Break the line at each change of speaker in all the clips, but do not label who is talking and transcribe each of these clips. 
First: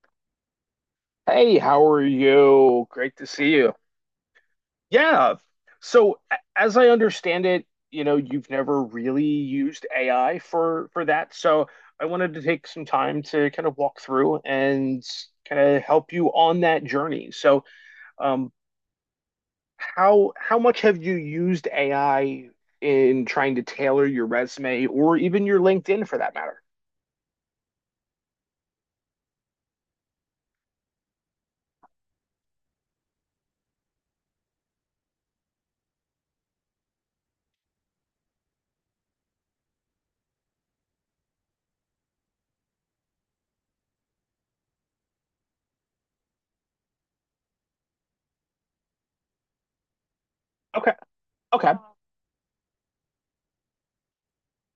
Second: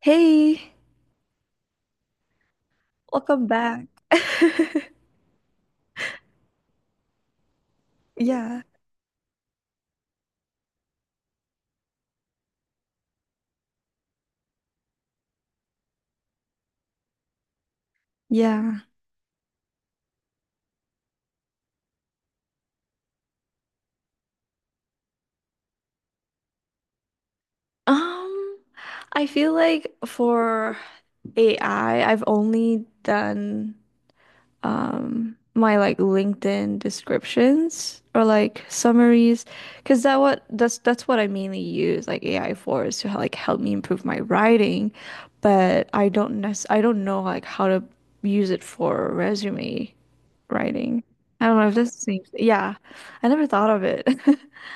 Hey,
Hey, how are you? Great to
welcome
see you.
back.
Yeah. As I understand it, you know, you've
Yeah,
never really used AI for that. So, I wanted to take some time to kind of walk through and kind of help you on that journey. Um,
yeah.
how much have you used AI in trying to tailor your resume or even your LinkedIn for that matter?
Um, I feel like for AI, I've only done my like LinkedIn descriptions or like summaries because that's what I mainly use like AI for is to like help me improve my writing, but I don't know like how to use it for a resume.
Okay.
Writing. I don't know
Okay.
if this seems, yeah, I never thought of it.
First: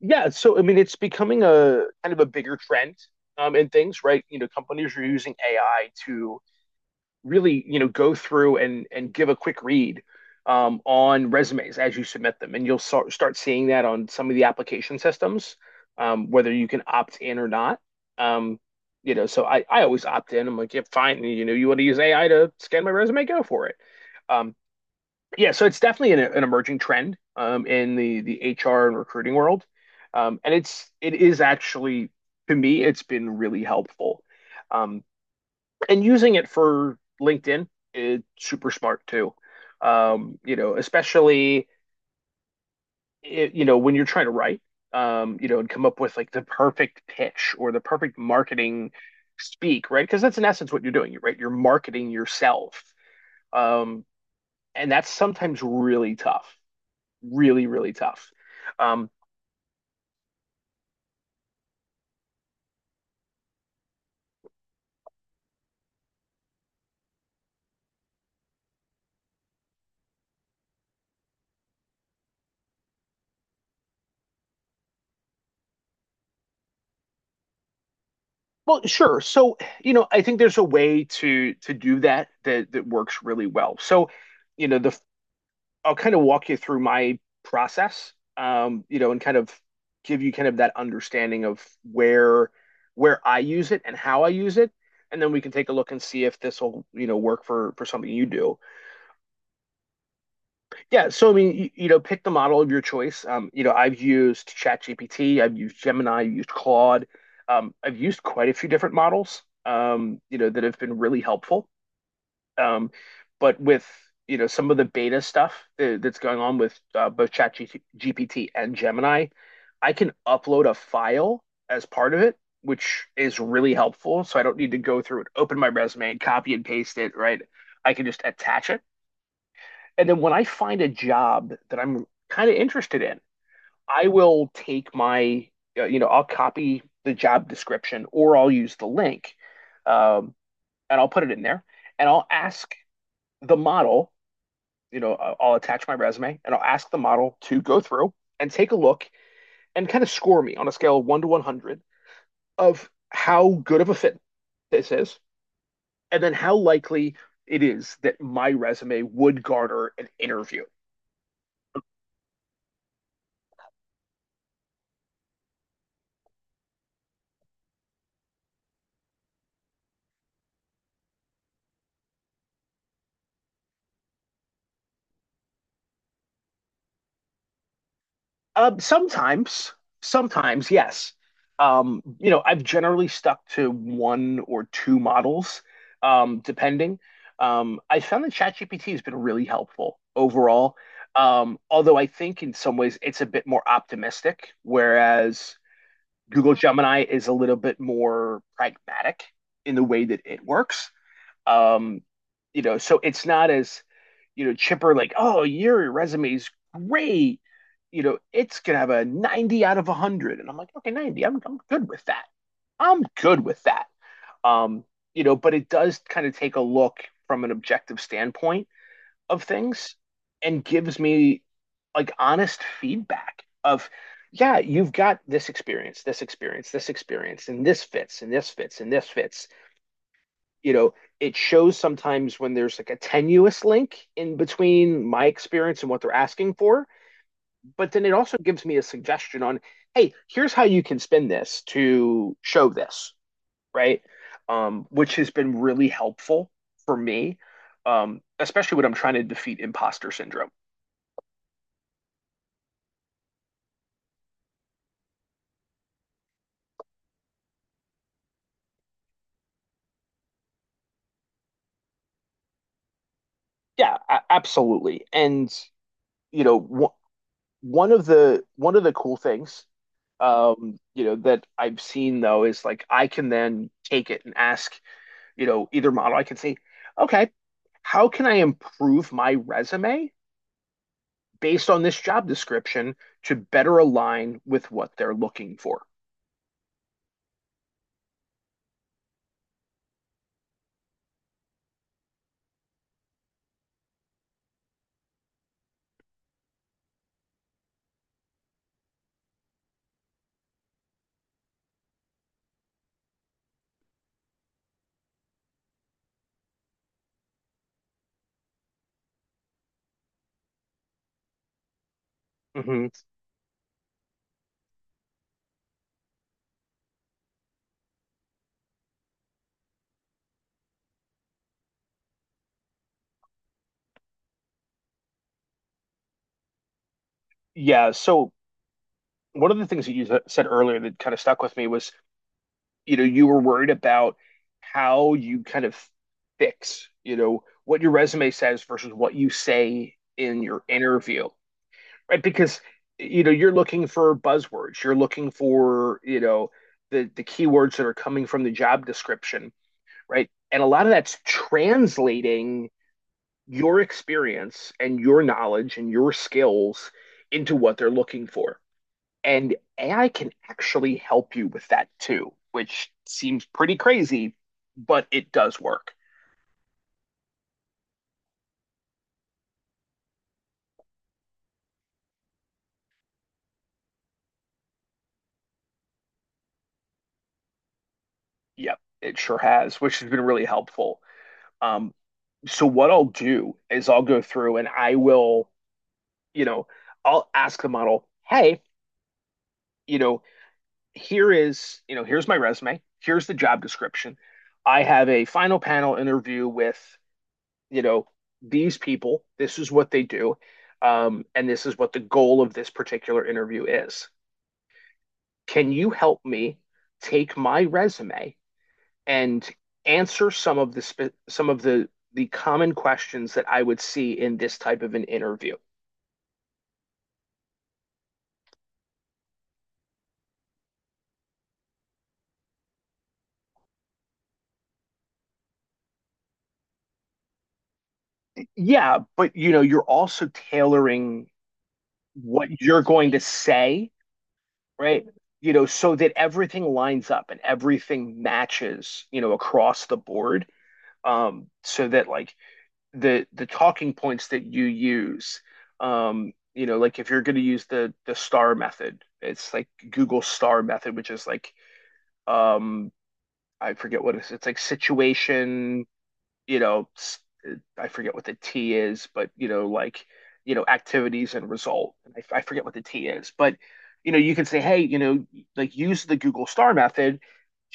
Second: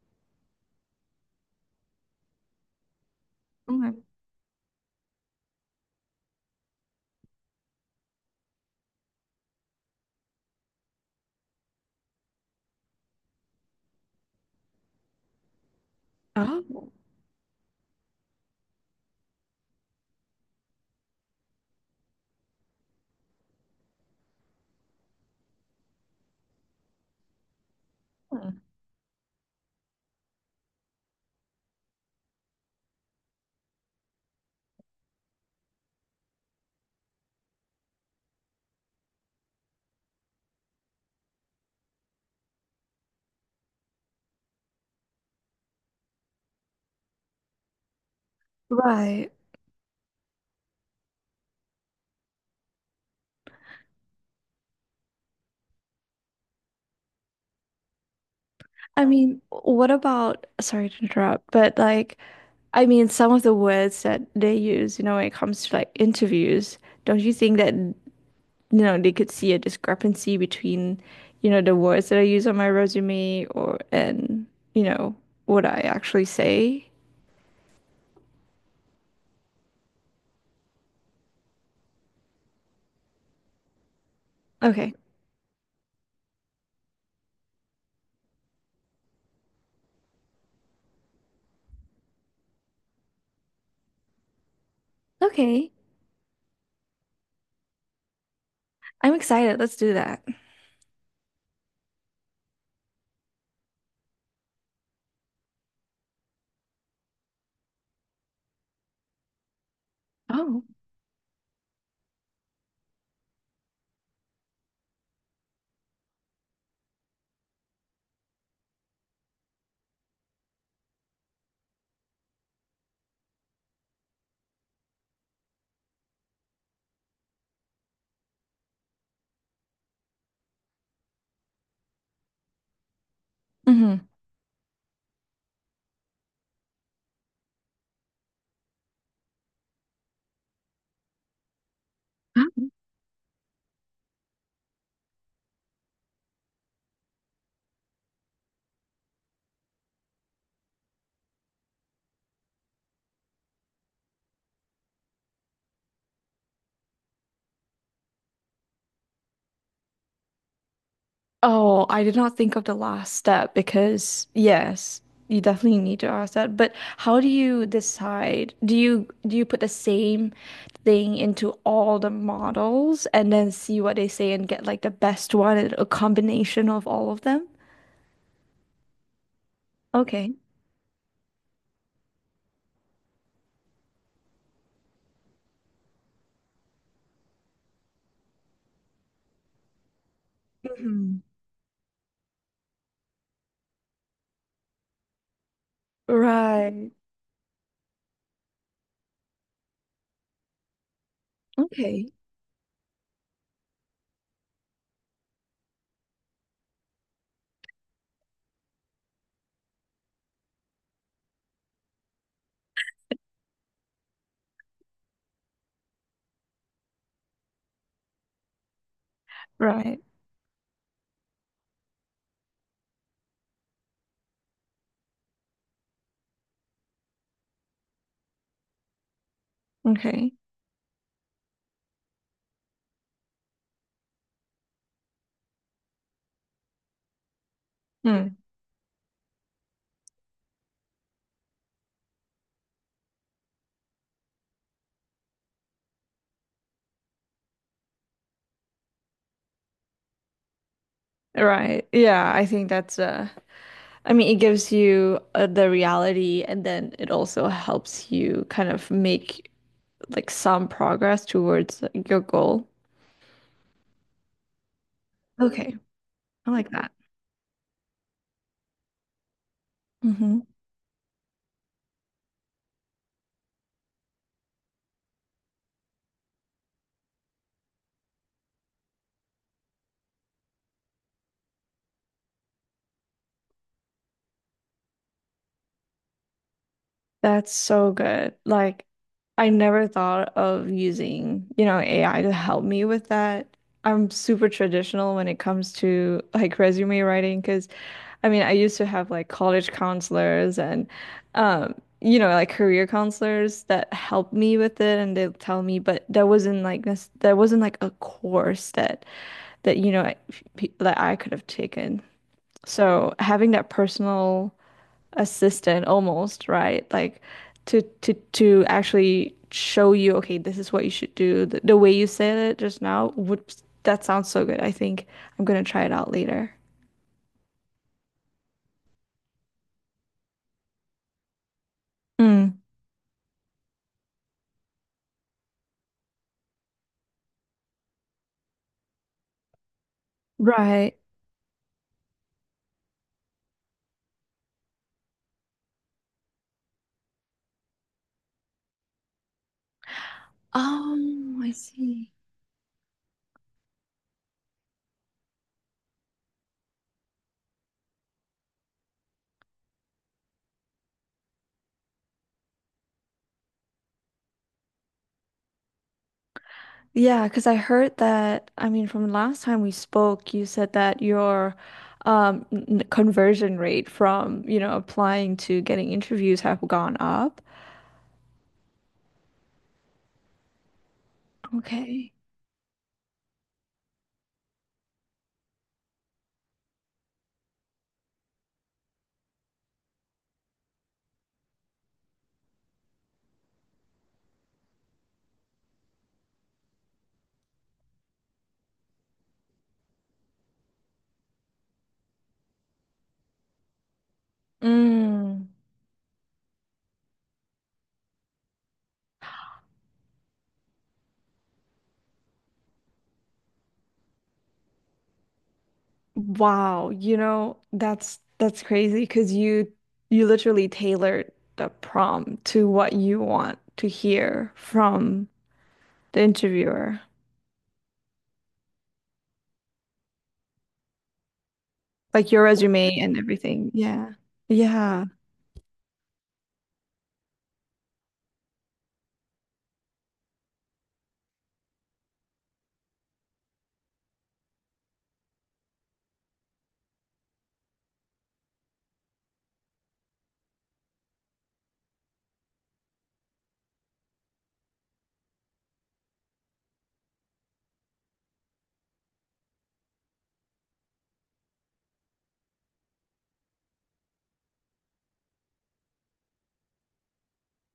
Yeah, so I mean, it's becoming a kind of a bigger trend, in
Mm.
things, right? You know, companies are using AI to really, you know, go through and give a quick read, on resumes as you submit them, and you'll start seeing that on some of the application systems, whether you can
Oh,
opt in or not. Um, you know, so I always opt in. I'm like, yeah, fine. You know, you want to use AI to scan my resume, go for it. Um, yeah, so it's definitely an emerging trend, in the HR and recruiting world, and it is actually, to me, it's been really helpful, um, and using it for LinkedIn is super smart too. You know, especially I you know, when you're trying to write, you know, and come up with like the perfect pitch or the perfect marketing
right.
speak, right? Because that's in essence what you're doing, right? You're marketing yourself, um, and that's sometimes really tough. Really, really tough.
I
Um,
mean, what about, sorry to interrupt, but like, I mean, some of the words that they use, you know, when it comes to like interviews, don't you think that, you know, they could see a discrepancy between, you know, the words that I use on my resume or, and, you know, what I actually say?
well, sure. So, you know, I think there's a way to do that that works really well. So, you know,
Okay.
the I'll kind of walk you through my process, you know, and kind of give you kind of that understanding of where where I use it and how I use it, and then we can take
Okay.
a look and see if this will, you know, work for something you do.
I'm excited. Let's do that.
Yeah, so I mean, you know, pick the model of your choice. You know, I've used ChatGPT, I've used Gemini, I've used Claude. I've used quite a few different models, you know,
Oh.
that have been really helpful. Um, but with, you know, some of the beta stuff that's going on with both ChatGPT and Gemini, I can upload a file as part of it, which is really helpful. So I don't need to go through and open my resume and copy and paste it, right? I can just attach it, and then when I find a job that I'm kind of interested in,
Mm-hmm.
I will take my, you know, I'll copy the job description or I'll use the link, um, and I'll put it in there and I'll ask the model, you know, I'll attach my resume and I'll ask the model to go through and take a look and kind of score me on a scale of one to 100 of how good of a fit this is, and then how likely it is that my resume would garner an interview.
Oh, I did not think of the last step because yes, you definitely need to ask that. But how do you decide? Do you put the same thing into all the models and then see what they say and get like the best one and a combination of all of them?
Um, sometimes,
Okay.
sometimes, yes. You know, I've generally stuck to one or two models, depending. I found that ChatGPT has been really helpful overall.
Hmm.
Although I think in some ways it's a bit more optimistic, whereas Google
Right.
Gemini is a little bit more pragmatic in the way that it works. Um,
Okay.
you know, so it's not as, you know, chipper like, oh, your resume is great. You know, it's gonna have a 90 out of 100. And I'm like, okay, 90. I'm good with that. I'm good with that. Um, you know, but it does kind of take a look from an objective standpoint of things,
Right.
and gives me like honest feedback of, yeah, you've got this experience, this experience, this experience, and this fits, and this fits, and this fits.
Okay.
You know, it shows sometimes when there's like a tenuous link in between my experience and what they're asking for. But then it
Hmm.
also gives me a suggestion on, hey, here's how you can spin this to show this, right? Which has been really helpful for me, especially when I'm trying to defeat imposter syndrome.
Right. Yeah, I think that's I mean, it gives you the reality, and then it also helps you kind of make like some progress towards like, your goal.
Absolutely. And,
Okay,
you
I
know,
like that.
wh- One of the cool things,
Hmm.
you know, that I've seen though is, like, I can then take it and ask, you know, either model. I can say, okay, how can I improve my resume based on this job description to better align with what they're looking for?
That's so good. Like, I never thought of using, you know, AI to help me with that. I'm super traditional when it comes to like resume writing because I mean, I used to have like college counselors and, um, you know, like career counselors that helped me with it and they'll tell me, but there wasn't like this, there wasn't like a course that, that, you know, that I could have taken.
Hmm.
So having that personal assistant almost, right? Like to actually show you, okay, this is what you should do. The way you said it just now would that sounds so good. I think I'm gonna try it out later.
Yeah. So one of the things that you said earlier that kind of stuck with me was,
Mm,
you know, you were worried about how you kind of fix, you know, what your resume says versus what you say in your
right.
interview. Right? Because you know you're looking for buzzwords, you're looking for, you know, the keywords that are coming from the job description, right? And a lot of that's
Oh, I see.
translating your experience and your knowledge and your skills into what they're looking for. And AI can actually help you with that too, which seems pretty crazy, but it does work.
Yeah, because I heard that, I mean, from last time we spoke, you said that your conversion rate from, you know, applying to getting interviews have gone up.
Yep, it sure has, which has been really helpful. Um,
Okay.
so what I'll do is I'll go through and I will, you know, I'll ask the model, hey, you know, here is, you know, here's my resume, here's the job description. I have a final panel interview with, you know, these people. This is what they do. And this is what the goal of this particular interview is.
Mm.
Can you help me take my resume and answer some of the common questions that I would see in this type of an interview?
Wow, you know, that's crazy because you literally tailored the prompt to what you want to hear from the interviewer.
Yeah, but you know, you're also tailoring
Like your
what you're
resume
going
and
to
everything.
say,
Yeah. Yeah.
right? You know, so that everything lines up and everything matches, you know, across the board. So that, like, the talking points that you use, you know, like, if you're going to use the star method, it's like Google star method, which is like, um, I forget what it is. It's like situation, you know, I forget what the T is, but you know, like, you know, activities and result. And I forget what the T is, but, you know, you can say, hey, you know, like, use the Google Star method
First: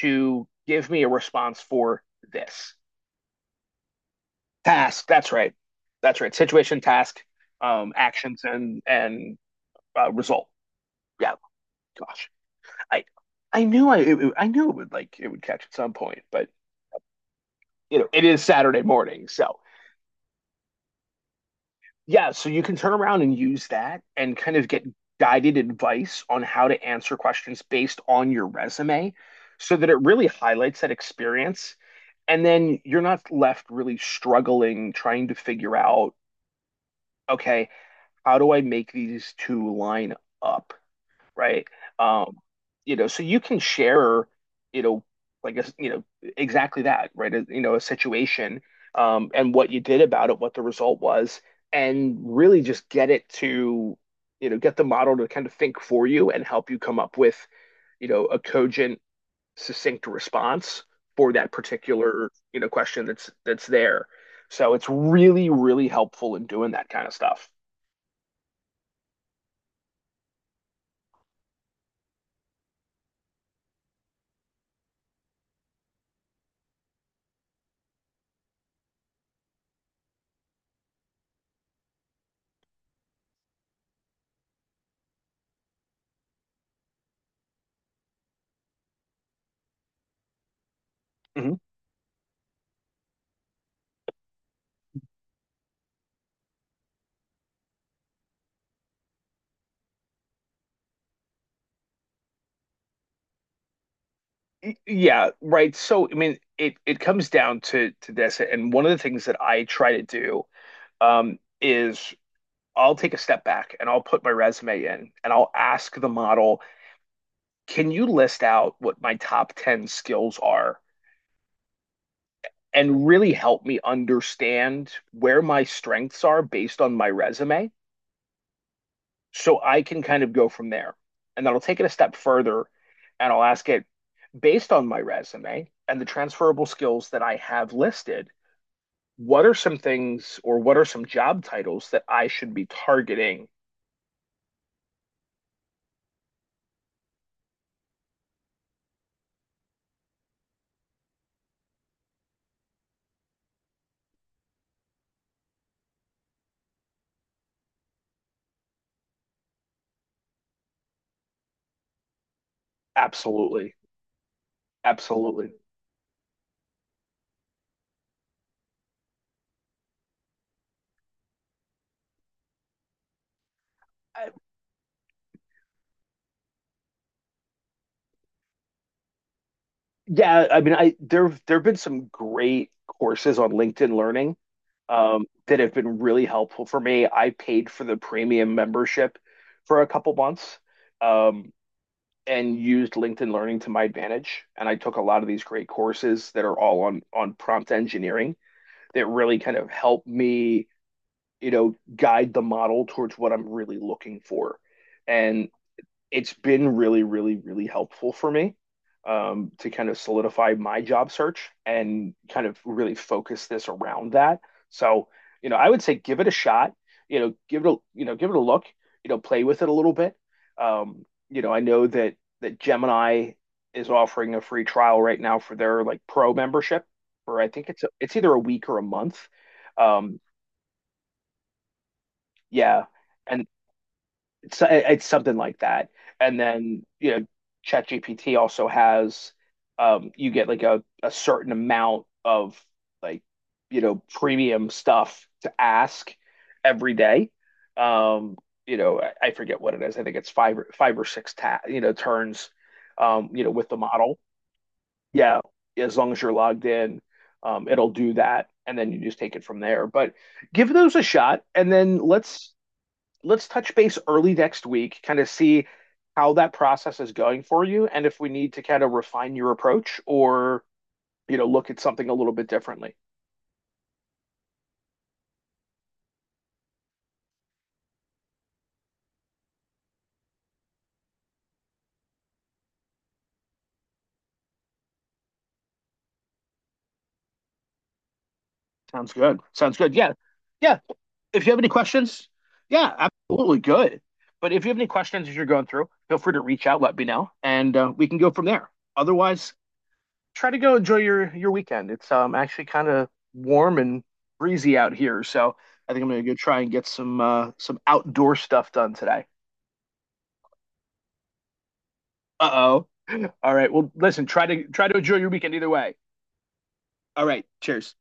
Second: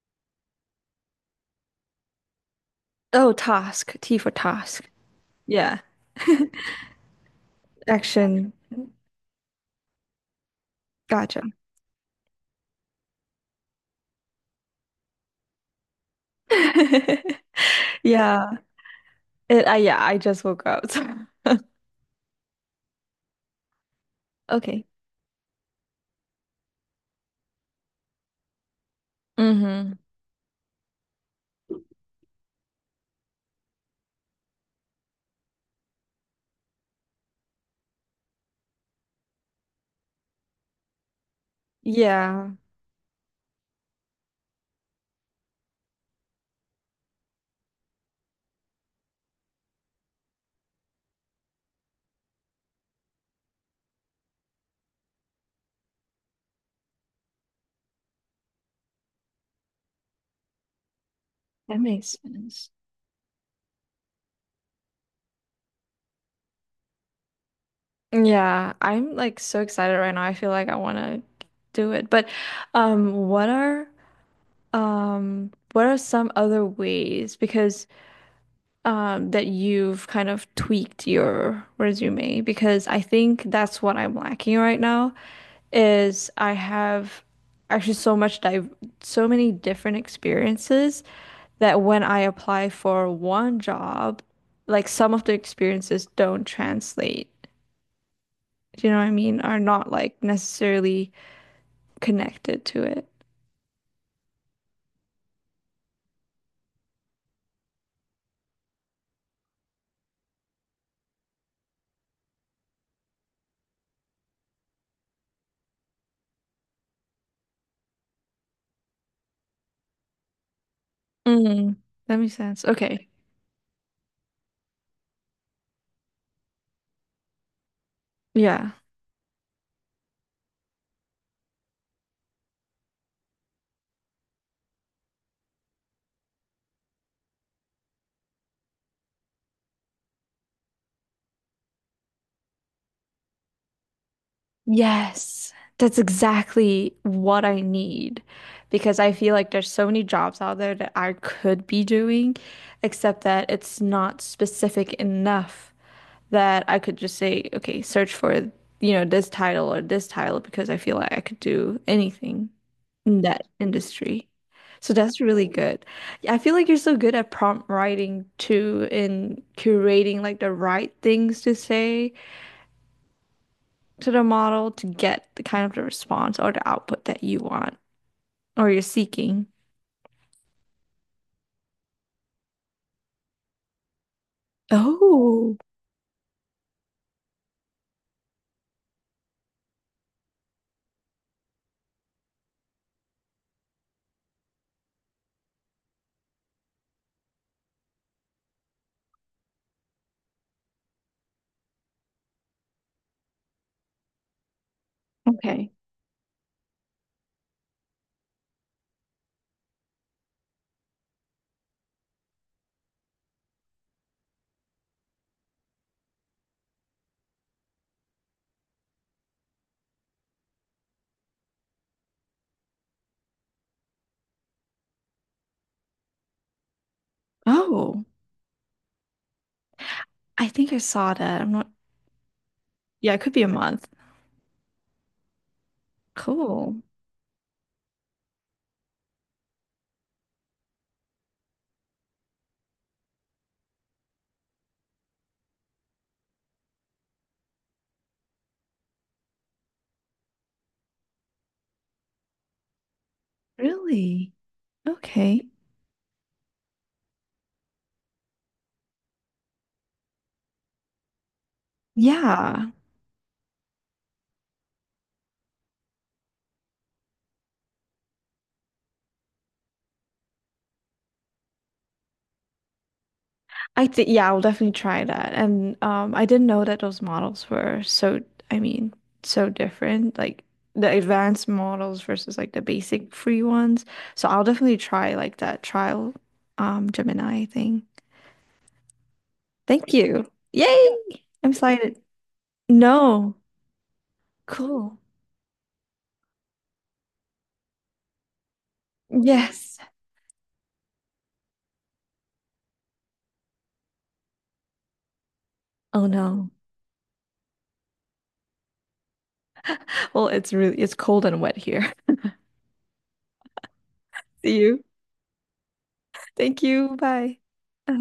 to give me a response for this
Oh, task. T for task.
task. That's right.
Yeah.
That's right. Situation, task, actions,
Action.
and result. Yeah.
Gotcha.
Gosh, I I knew I knew it would, like, it would catch at some point, but, you know, it is
Yeah.
Saturday morning, so.
It, I yeah, I just woke up. so-
Yeah, so you can turn around and use that and kind of get
Okay.
guided advice on how to answer questions based on your resume, so that
Mm-hmm.
it really highlights that experience. And then you're not left really struggling, trying to figure out, okay, how do I make these two line up? Right? Um,
Yeah.
you know, so you can share, you know, like a, you know, exactly that, right? A, you know, a situation, and what you did about it, what the result was, and really just get it to, you know, get the model to kind of think for you and help you come up with, you know, a cogent, succinct response for that
That makes
particular, you know,
sense.
question that's there. So it's really, really helpful in doing that kind of stuff.
Yeah, I'm like so excited right now. I feel like I want to do it. But um what are what are some other ways because that you've kind of tweaked your resume because I think that's what I'm lacking right now is I have actually so much dive so many different experiences
Mhm.
that when I apply for one job, like some of the experiences don't translate. Do you know what I mean? Are not like necessarily connected to it.
Yeah, right. So, I mean, it comes down to this, and one of the things that I try to do, is I'll take a step back and I'll put my resume in and I'll ask the model, can you list out what my top 10 skills are,
Mm, that makes sense.
and
Okay.
really help me understand where my strengths are based on my resume,
Yeah.
so I can kind of go from there. And then I'll take it a step further and I'll ask it, based on my resume and the transferable skills that I have listed, what are some things, or what are some job titles that I should be targeting?
Yes. That's exactly what I need because I feel like there's so many jobs out there that I could be doing, except that it's not specific enough that I could just say, okay, search for, you know, this title or this title because I feel like I could do anything in that
Absolutely.
industry. So that's really
Absolutely.
good. Yeah, I feel like you're so good at prompt writing too, in curating like the right things to say to the
I,
model to get the kind of the response or the output that you want or you're seeking.
yeah, I mean, I there there've been some great courses on LinkedIn Learning,
Oh,
that have been really helpful for me. I paid for the premium membership for a couple months, um, and used LinkedIn Learning to my advantage. And I took a lot of these great courses that are all on prompt engineering that really kind of helped me, you know, guide the model towards what I'm really looking for. And
okay.
it's been really, really, really helpful for me, to kind of solidify my job search and kind of really focus this around that. So, you know, I would say give it a shot. You know, give it a, you know, give it a look. You know, play with it a little bit. You know, I know that Gemini is offering a free trial right now for their like pro membership, or I think it's a,
Oh,
it's either a week or a month. Um,
I think I saw that. I'm not,
yeah,
yeah, it could be
and
a month.
it's something like that. And
Cool.
then, you know, ChatGPT also has, you get like a certain amount of like, you know, premium stuff to ask every day. Um, you know, I forget what it is. I think it's five or five or six ta you know turns. You know, with the model,
Really?
yeah.
Okay.
As long as you're logged in, it'll do that, and then you just take it from there. But give those a shot, and then
Yeah,
let's touch base early next week, kind of see how that process is going for you and if we need to kind of refine your approach or, you know, look at something a little bit differently.
I think yeah, I'll definitely try that. And I didn't know that those models were so, I mean, so different, like the advanced models versus like the basic free ones. So I'll definitely try like that trial Gemini thing.
Sounds good. Sounds
Thank
good. Yeah.
you.
Yeah.
Yay!
If
I'm
you have any
excited.
questions, yeah,
No.
absolutely good. But if you have any
Cool.
questions as you're going through, feel free to reach out, let me know, and we can go from there. Otherwise,
Yes.
try to go enjoy your weekend. It's actually kind of warm and breezy out here, so I think
Oh
I'm gonna go
no.
try and get some outdoor stuff done today.
Well, it's really it's cold and wet here.
Uh oh. All right. Well, listen.
See you.
Try to enjoy your weekend either way.
Thank you.
All
Bye.
right. Cheers.